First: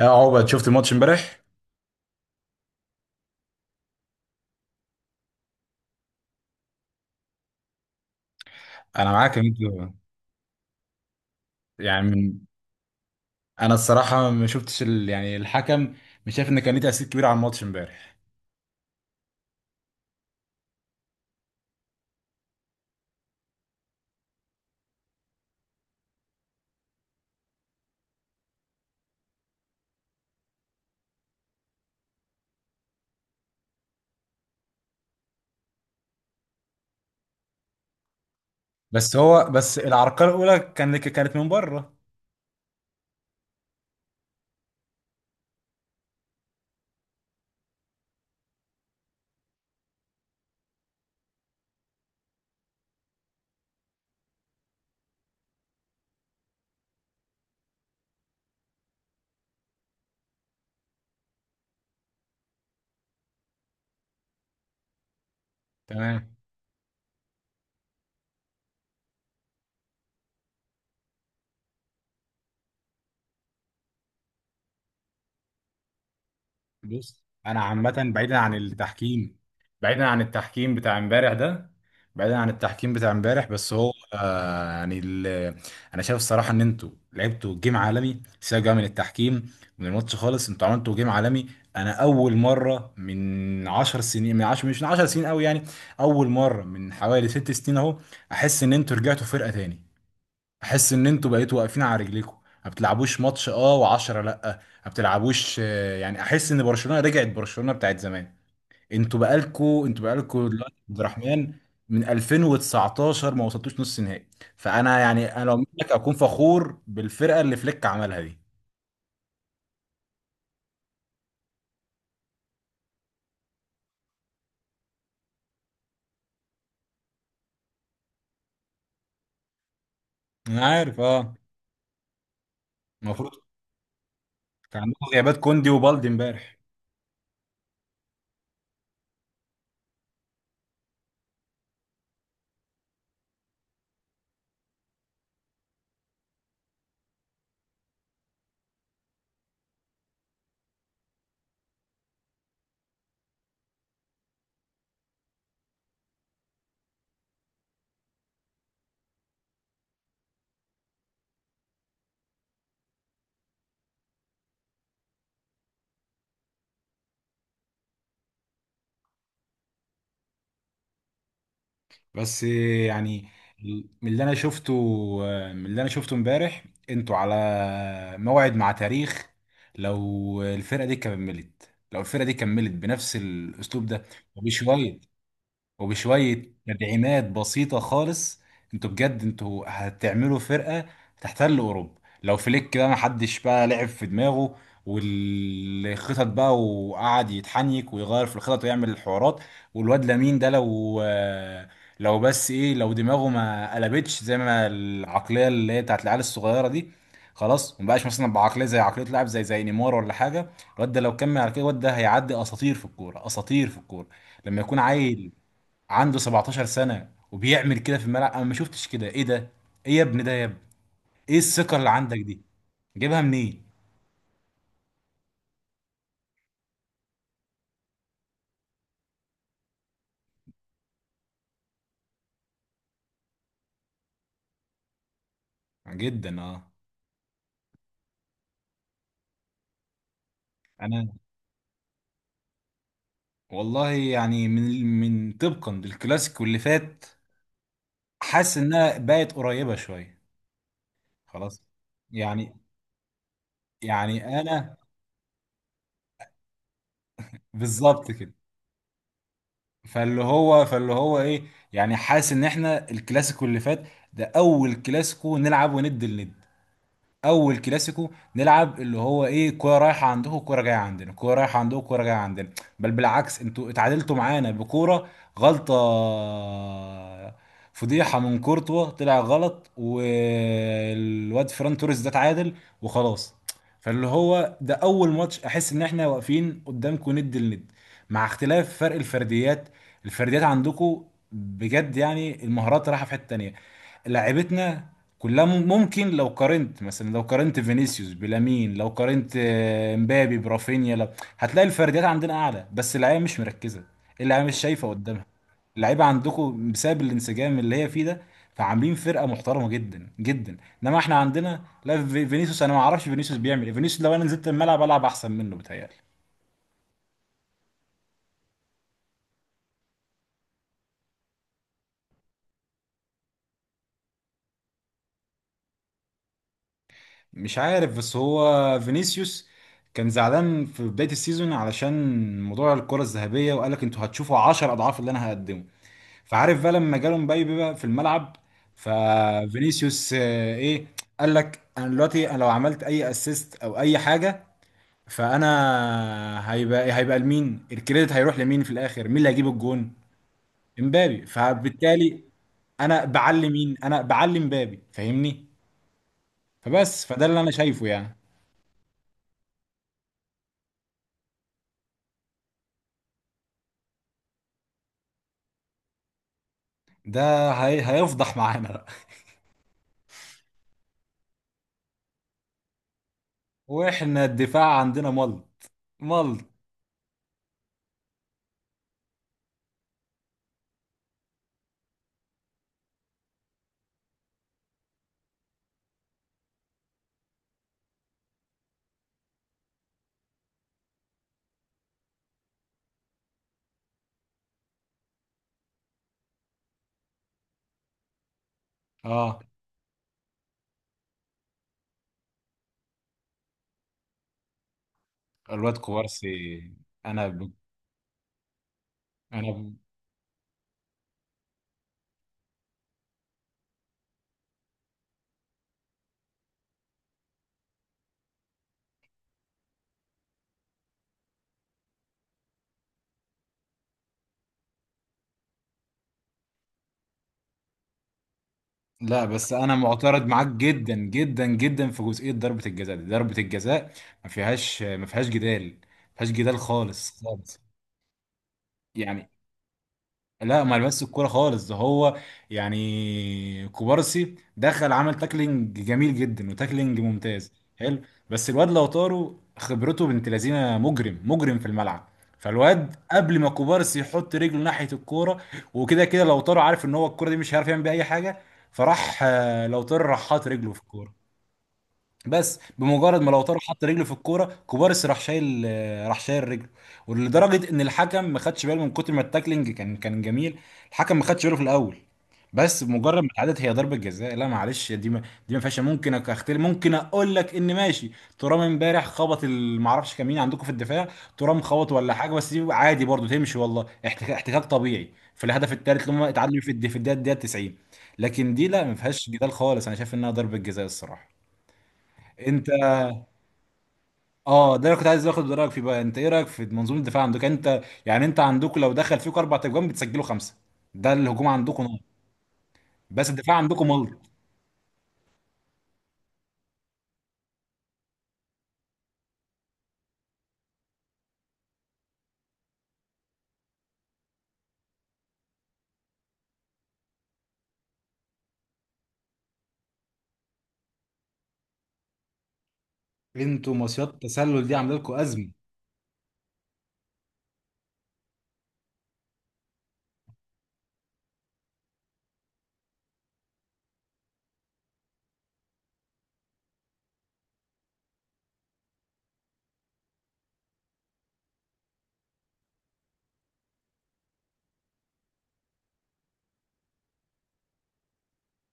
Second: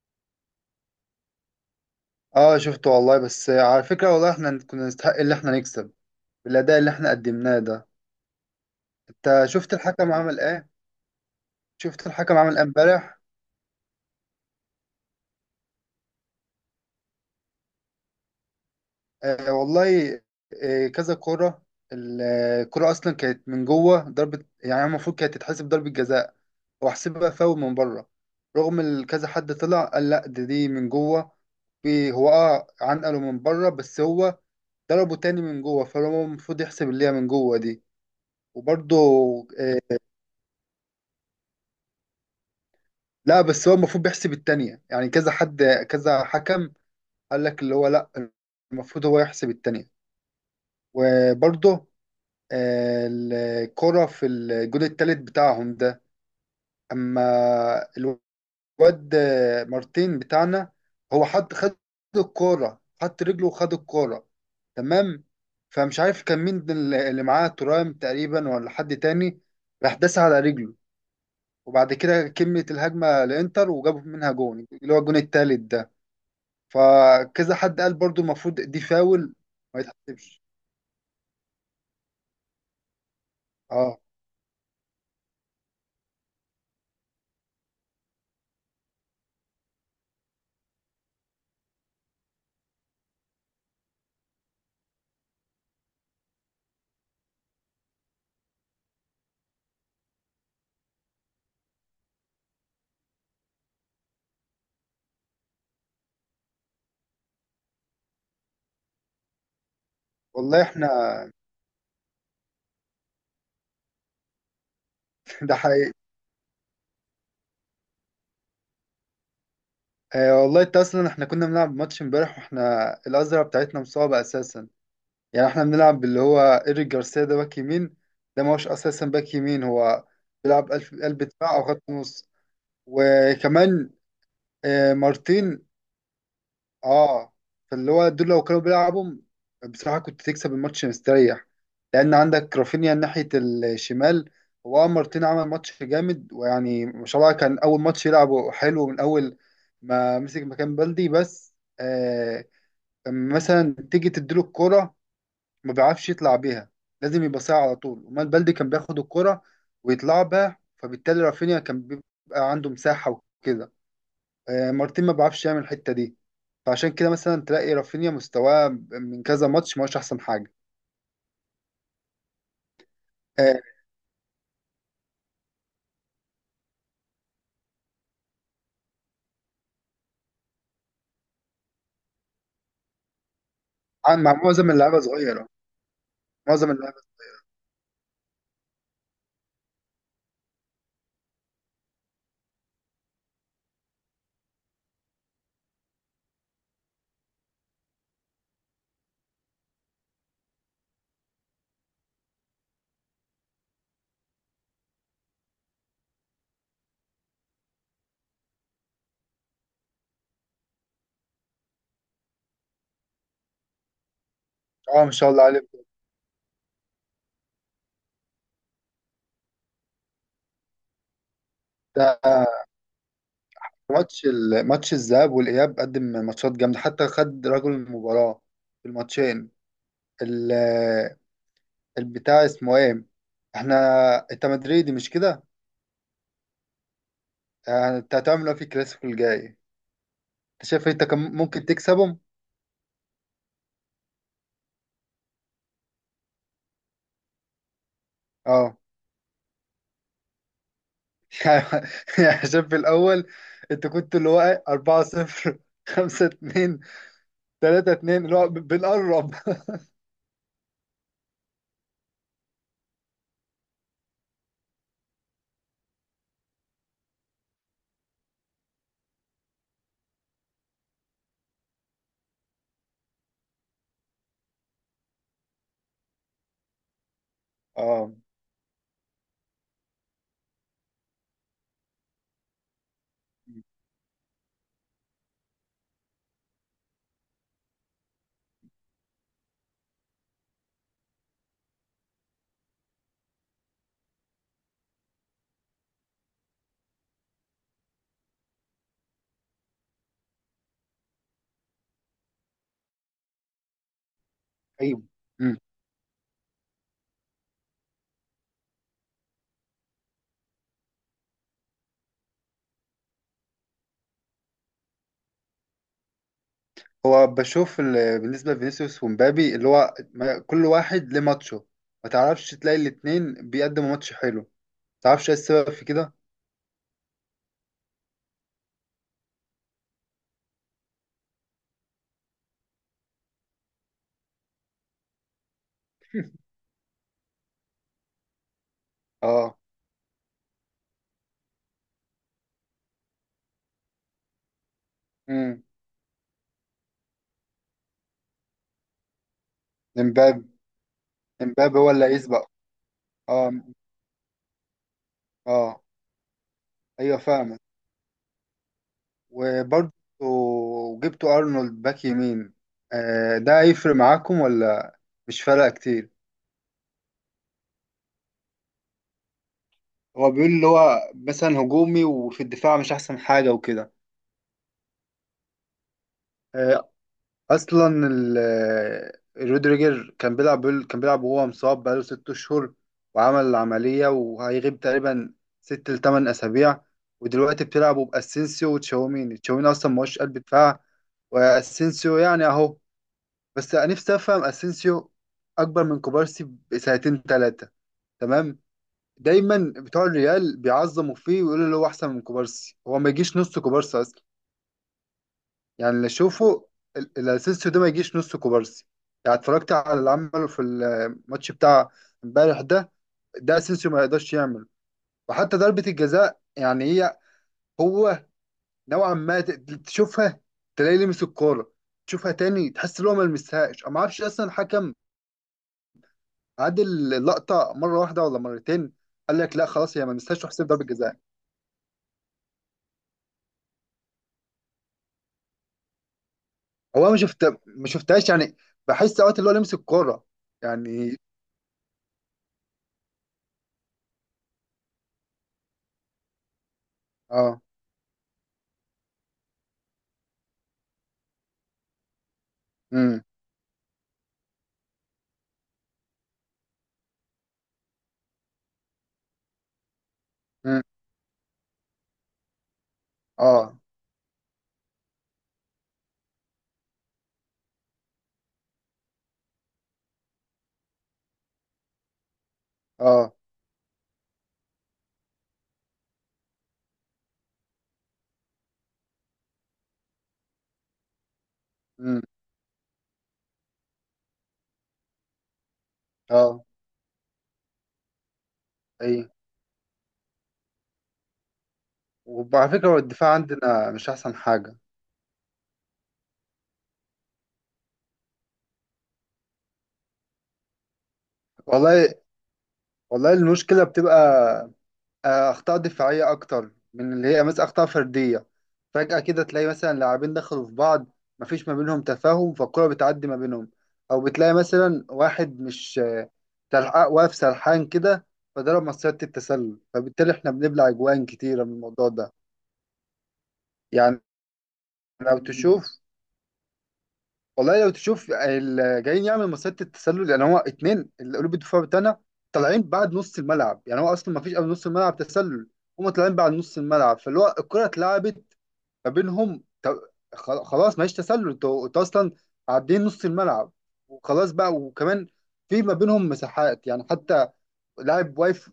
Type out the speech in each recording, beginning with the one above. اه عقبة، شفت الماتش امبارح؟ اه شفته والله. بس على فكرة والله احنا كنا نستحق اللي احنا نكسب بالأداء اللي احنا قدمناه ده. انا معاك انت ان انت شفت الحكم عمل ايه؟ يعني شفت الحكم من- عمل ايه امبارح؟ انا الصراحه ما شفتش ال... يعني الحكم، مش شايف ان كان ليه تاثير كبير على الماتش امبارح. آه والله. آه كذا كرة. ال- الكرة اصلا كانت من جوه ضربة، يعني المفروض كانت تتحسب ضربة جزاء واحسبها فاول من بره. رغم كذا حد طلع قال لا، دي من جوه. في هو عنقله من بره، بس هو ضربه تاني من جوه، فهو المفروض يحسب اللي هي من جوه دي. وبرضه بس العرقله الاولى كانت من بره. لا، بس هو المفروض بيحسب التانية. يعني كذا حد، كذا حكم قال لك اللي هو لا، المفروض هو يحسب التانية. وبرضه آه، الكرة في الجون التالت بتاعهم ده. أما الواد آه، مارتين بتاعنا، هو خد الكرة، حط رجله وخد الكرة. تمام. فمش عارف تمام. كان مين اللي معاه، ترام تقريبا ولا حد تاني، راح داس على رجله. وبعد كده كملت الهجمة لإنتر وجابوا منها جون اللي هو الجون التالت ده. بص، فكذا انا حد قال عامه برضو بعيدا عن المفروض دي فاول، التحكيم، ما بعيدا عن يتحسبش. التحكيم بتاع امبارح ده بعيدا عن التحكيم بتاع امبارح، بس هو اه آه يعني ال- انا شايف الصراحه ان انتوا لعبتوا جيم عالمي. سيبك بقى من التحكيم، من الماتش خالص، انتوا عملتوا جيم عالمي. انا اول مره من 10 سنين، من 10 مش من 10 سنين قوي يعني، اول مره من حوالي ست سنين اهو، احس ان انتوا رجعتوا فرقه تاني، احس ان انتوا بقيتوا واقفين على رجليكم. ما بتلعبوش ماتش اه و10 لا، ما بتلعبوش يعني احس ان برشلونه رجعت برشلونه بتاعت زمان. انتوا بقالكوا والله دلوقتي احنا عبد الرحمن، من 2019 ما وصلتوش نص نهائي. فانا يعني انا ده لو حقيقي. منك اكون فخور بالفرقه اللي فليك عملها دي. آه والله، انت اصلا احنا كنا بنلعب ماتش امبارح واحنا الازرع بتاعتنا مصابه اساسا. يعني احنا بنلعب باللي هو ايريك جارسيا ده باك يمين، ده ما هوش اساسا باك يمين، هو انا بيلعب عارف، قلب اه، دفاع او خط نص. المفروض وكمان كان آه عندكم غيابات مارتين. كوندي وبالدي امبارح. اه، فاللي هو دول لو كانوا بيلعبوا، بصراحة كنت تكسب الماتش مستريح، لأن عندك رافينيا ناحية الشمال. هو مارتين عمل ماتش جامد، ويعني ما شاء الله كان أول ماتش يلعبه حلو. من أول ما مسك مكان بلدي، بس آه لما مثلا تيجي تديله الكرة، ما بيعرفش يطلع بيها، لازم يبقى ساعة على طول. أمال بلدي كان بياخد الكرة ويطلع بها، فبالتالي رافينيا كان بيبقى عنده مساحة وكده. آه، مارتين ما بيعرفش يعمل الحته دي، فعشان كده مثلا تلاقي رافينيا مستواه من كذا ماتش ما هوش احسن حاجه. بس آه، من اللي انا شفته من اللي انا شفته امبارح، انتوا على موعد مع تاريخ. لو الفرقه دي كملت بنفس الاسلوب ده مع معظم اللعيبه وبشويه صغيره، وبشوية معظم اللعيبه. تدعيمات بسيطة خالص، انتوا بجد هتعملوا فرقة تحتل أوروبا، لو فليك بقى محدش بقى لعب في دماغه والخطط بقى، وقعد يتحنيك ويغير في الخطط ويعمل الحوارات. والواد لامين ده، لو بس ايه، لو دماغه ما قلبتش زي ما العقلية اللي هي بتاعت العيال الصغيرة دي، خلاص مبقاش مثلا بعقلية زي عقلية لاعب زي نيمار ولا حاجة، الواد ده لو كمل على كده، الواد ده هيعدي أساطير في الكورة، أساطير في الكورة. لما يكون اه ما شاء عيل الله عليه. عنده 17 سنة وبيعمل كده في الملعب، انا ما شفتش كده. ايه ده؟ ايه يا ابني؟ ده يا ابني ايه الثقة اللي عندك ده دي؟ جايبها منين؟ ماتش الذهاب والاياب، قدم ماتشات جامده، حتى خد رجل المباراه في الماتشين. ال- البتاع اسمه ايه؟ احنا، انت مدريدي مش كده؟ جدا اه. آه، انت هتعمل ايه في الكلاسيكو الجاي؟ انت شايف انت انا كم ممكن تكسبهم؟ والله يعني من من طبقا للكلاسيكو اللي فات، حاسس اه انها بقت قريبة شوية، خلاص يعني يعني. عشان في الأول أنت كنت اللي يعني هو إيه، انا 4 0، 5 2، 3 بالظبط 2 كده. اللي هو بنقرب. فاللي هو ايه، يعني حاسس ان احنا الكلاسيكو اللي فات ده اول كلاسيكو نلعب وند لند، اول كلاسيكو نلعب اللي هو ايه، كوره رايحه عندكم كوره جايه عندنا، كوره رايحه عندكم كوره جايه عندنا. بل بالعكس، انتوا اتعادلتوا معانا بكوره غلطه، اه فضيحه من كورتوا طلع غلط والواد فران توريس ده اتعادل وخلاص. فاللي هو ده اول ماتش احس ان احنا واقفين قدامكم ند لند، مع اختلاف فرق الفرديات. الفرديات عندكم بجد يعني، المهارات رايحه في حته تانيه. لعيبتنا كلها ممكن، لو قارنت مثلا، لو قارنت فينيسيوس بلامين، لو قارنت مبابي برافينيا، لو هتلاقي الفرديات عندنا اعلى، بس اللعيبه مش مركزه، اللعيبه مش شايفه ايوه. قدامها. مم. اللعيبه عندكم بسبب الانسجام اللي هي فيه ده، فعاملين فرقه محترمه جدا جدا. انما احنا عندنا لا، فينيسيوس انا ما اعرفش فينيسيوس بيعمل ايه، فينيسيوس لو انا نزلت الملعب العب احسن منه بتهيألي. هو بشوف بالنسبه لفينيسيوس ومبابي اللي هو كل واحد ليه ماتشه، ما تعرفش تلاقي الاتنين بيقدموا ماتش حلو، ما تعرفش ايه السبب في كده. مش عارف، بس هو فينيسيوس كان زعلان في بداية السيزون علشان موضوع الكرة الذهبية، وقال لك انتوا هتشوفوا 10 اضعاف اللي انا هقدمه، فعارف بقى، لما جاله مبابي بقى في الملعب، اه. ففينيسيوس، ايه، قال لك انا دلوقتي، لو عملت اي اسيست او اي حاجه، امم فانا هيبقى لمين؟ الكريدت هيروح لمين في الاخر؟ مين اللي هيجيب الجون؟ امبابي. امبابي. امبابي هو اللي فبالتالي هيسبق. انا بعلي اه مين؟ انا بعلي امبابي، فاهمني؟ اه ايوه فده اللي انا فاهم. شايفه يعني. وبرضه جبتوا ارنولد باك يمين، آه، ده هيفرق معاكم ولا مش فارقه كتير؟ ده هيفضح معانا بقى. هو بيقول اللي هو مثلا هجومي وفي الدفاع مش احسن حاجه وكده. واحنا الدفاع عندنا مل مل، آه، اصلا رودريجر كان بيلعب، كان بيلعب وهو مصاب بقاله ست اشهر، وعمل عمليه وهيغيب تقريبا ست لتمن اسابيع. ودلوقتي بتلعبوا باسينسيو وتشاوميني. تشاوميني اصلا ما هوش قلب دفاع، واسينسيو يعني اهو. بس أنا نفسي افهم اسينسيو اكبر من كوبارسي بسنتين ثلاثه، تمام؟ اه. دايما بتوع الريال بيعظموا فيه ويقولوا اللي هو احسن من كوبارسي، هو ما يجيش نص كوبارسي اصلا. الواد يعني اللي كوبارسي، اشوفه، انا ب... الاسينسيو ده ما يجيش نص كوبارسي. يعني اتفرجت انا على اللي عمله في الماتش بتاع امبارح ده، ده اسينسيو ما يقدرش يعمله. وحتى ضربه الجزاء يعني هي، هو نوعا ما تشوفها تلاقيه لمس الكوره، تشوفها تاني تحس ان هو ما لمسهاش. أنا ما اعرفش اصلا الحكم عاد اللقطه مره واحده ولا مرتين. لا قال بس لك لا انا خلاص هي ما معترض لمستهاش، معاك تحسب ضربه جدا جزاء. جدا جدا في جزئيه ضربه الجزاء دي. ضربه الجزاء ما فيهاش جدال، ما فيهاش جدال هو أنا خالص خالص. ما شفتهاش يعني، بحس يعني اوقات اللي هو لمس الكوره لا، ما لمس يعني. الكوره خالص، ده هو يعني كوبارسي دخل عمل تاكلينج جميل جدا، وتاكلينج ممتاز اه، حلو، بس الواد لو طاروا خبرته بنت لذينه، مجرم مجرم في الملعب. فالواد امم قبل ما كوبارسي يحط رجله ناحيه الكوره وكده كده، لو طاروا عارف ان هو الكوره دي مش هيعرف يعمل بيها اي حاجه، فراح لو طار راح حاط رجله في امم الكوره، بس بمجرد ما لو طاروا اه حط رجله في الكوره، كوبارس راح شايل، راح شايل رجله، ولدرجه ان الحكم ما خدش باله من كتر ما التاكلينج كان جميل، الحكم ما خدش باله في الاول. بس بمجرد ما اه اتعادلت، هي ضربه جزاء، لا معلش، دي ما فيهاش، ممكن اختلف، ممكن اقول لك ان ماشي. ترام امبارح خبط ما اعرفش كان مين عندكم في الدفاع، ترام خبط ولا امم حاجه، بس دي عادي برضو تمشي والله، احتكاك، احتكاك طبيعي في الهدف الثالث اللي هم اتعادلوا اه فيه، في في الدقيقة 90. لكن دي لا، ما اي. فيهاش جدال خالص، انا شايف انها ضربه جزاء الصراحه. انت، وعلى فكره هو الدفاع عندنا مش احسن حاجه اه، ده انا كنت عايز اخد رايك فيه بقى، انت ايه رايك في منظومه الدفاع عندك انت؟ يعني انت عندكم لو دخل فيكم اربع تجوان بتسجلوا خمسه، ده الهجوم عندكم نار، والله. بس والله الدفاع المشكله عندكم بتبقى ملط. آه، اخطاء دفاعيه اكتر من اللي هي مثلا اخطاء فرديه. فجاه كده تلاقي مثلا لاعبين دخلوا في بعض، مفيش ما بينهم تفاهم، فالكره بتعدي ما بينهم. او بتلاقي مثلا واحد مش آه، سلحق، واقف سرحان كده، فضرب مصيدة التسلل، فبالتالي احنا بنبلع اجوان كتيره من الموضوع ده. انتوا مصيدة يعني التسلل دي عامله لكم لو ازمه؟ تشوف، والله لو تشوف اللي جايين يعمل مصيدة التسلل، يعني هو اتنين اللي قلوب الدفاع بتاعنا طالعين بعد نص الملعب، يعني هو اصلا مفيش قبل نص الملعب تسلل، هما طالعين بعد نص الملعب، فاللي هو الكرة اتلعبت ما بينهم. خلاص مفيش تسلل. انتوا اصلا عدين نص الملعب وخلاص بقى. وكمان في ما بينهم مساحات، يعني حتى لاعب واقف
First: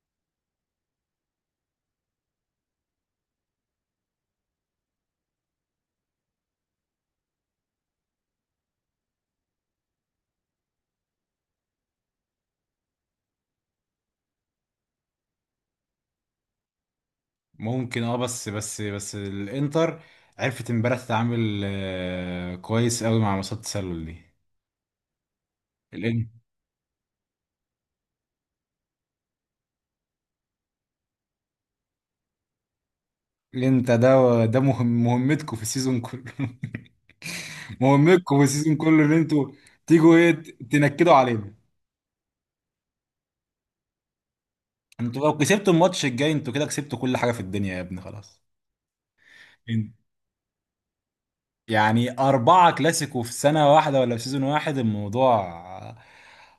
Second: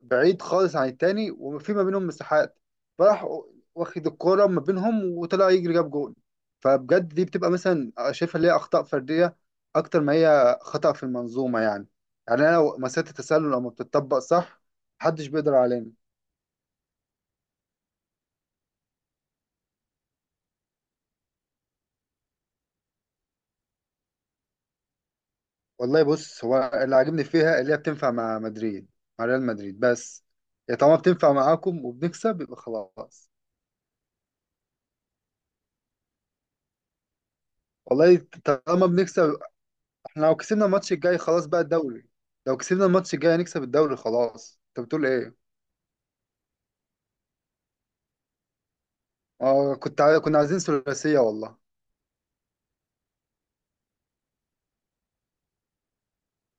بعيد خالص عن التاني وفي ما بينهم مساحات، فراح واخد الكرة ما بينهم وطلع يجري جاب جول. فبجد دي بتبقى مثلا شايفها اللي هي أخطاء فردية أكتر ما هي خطأ في المنظومة يعني. يعني أنا لو مسألة التسلل لو ما بتطبق صح، محدش بيقدر علينا. ممكن اه، بس الانتر عرفت امبارح تتعامل كويس قوي مع مصيدة التسلل دي والله الان. بص، هو اللي عاجبني فيها اللي هي بتنفع مع مدريد، مع ريال مدريد بس. يا طالما بتنفع معاكم وبنكسب يبقى خلاص. انت ده مهم، مهمتكم في السيزون كله والله مهمتكم في السيزون طالما كله ان بنكسب، انتوا تيجوا احنا لو ايه، كسبنا الماتش تنكدوا الجاي خلاص علينا. بقى الدوري. لو كسبنا الماتش الجاي هنكسب الدوري خلاص، انت بتقول انتوا ايه؟ لو كسبتوا الماتش الجاي، انتوا كده كسبتوا كل حاجه في الدنيا يا ابني، خلاص. اه إن- كنا عايزين ثلاثية والله. يعني اربعه كلاسيكو في سنه واحده ولا في سيزون واحد، الموضوع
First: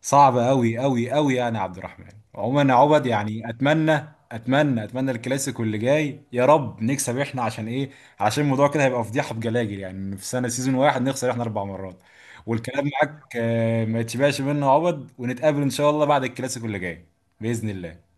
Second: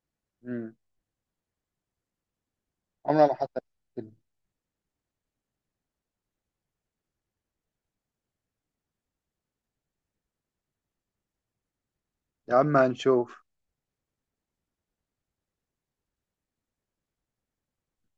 صعب امم، قوي قوي قوي يعني يا عبد الرحمن. عموما يا عبد، عمرها ما يعني حصلت اتمنى كده. اتمنى اتمنى الكلاسيكو اللي جاي يا رب نكسب احنا، عشان ايه؟ عشان الموضوع كده هيبقى فضيحه بجلاجل، يعني إن في سنه سيزون واحد نخسر احنا اربع مرات. يا عم والكلام معاك، هنشوف. ما يتشبعش منه يا عبد، ونتقابل ان شاء الله بعد الكلاسيكو اللي جاي باذن الله.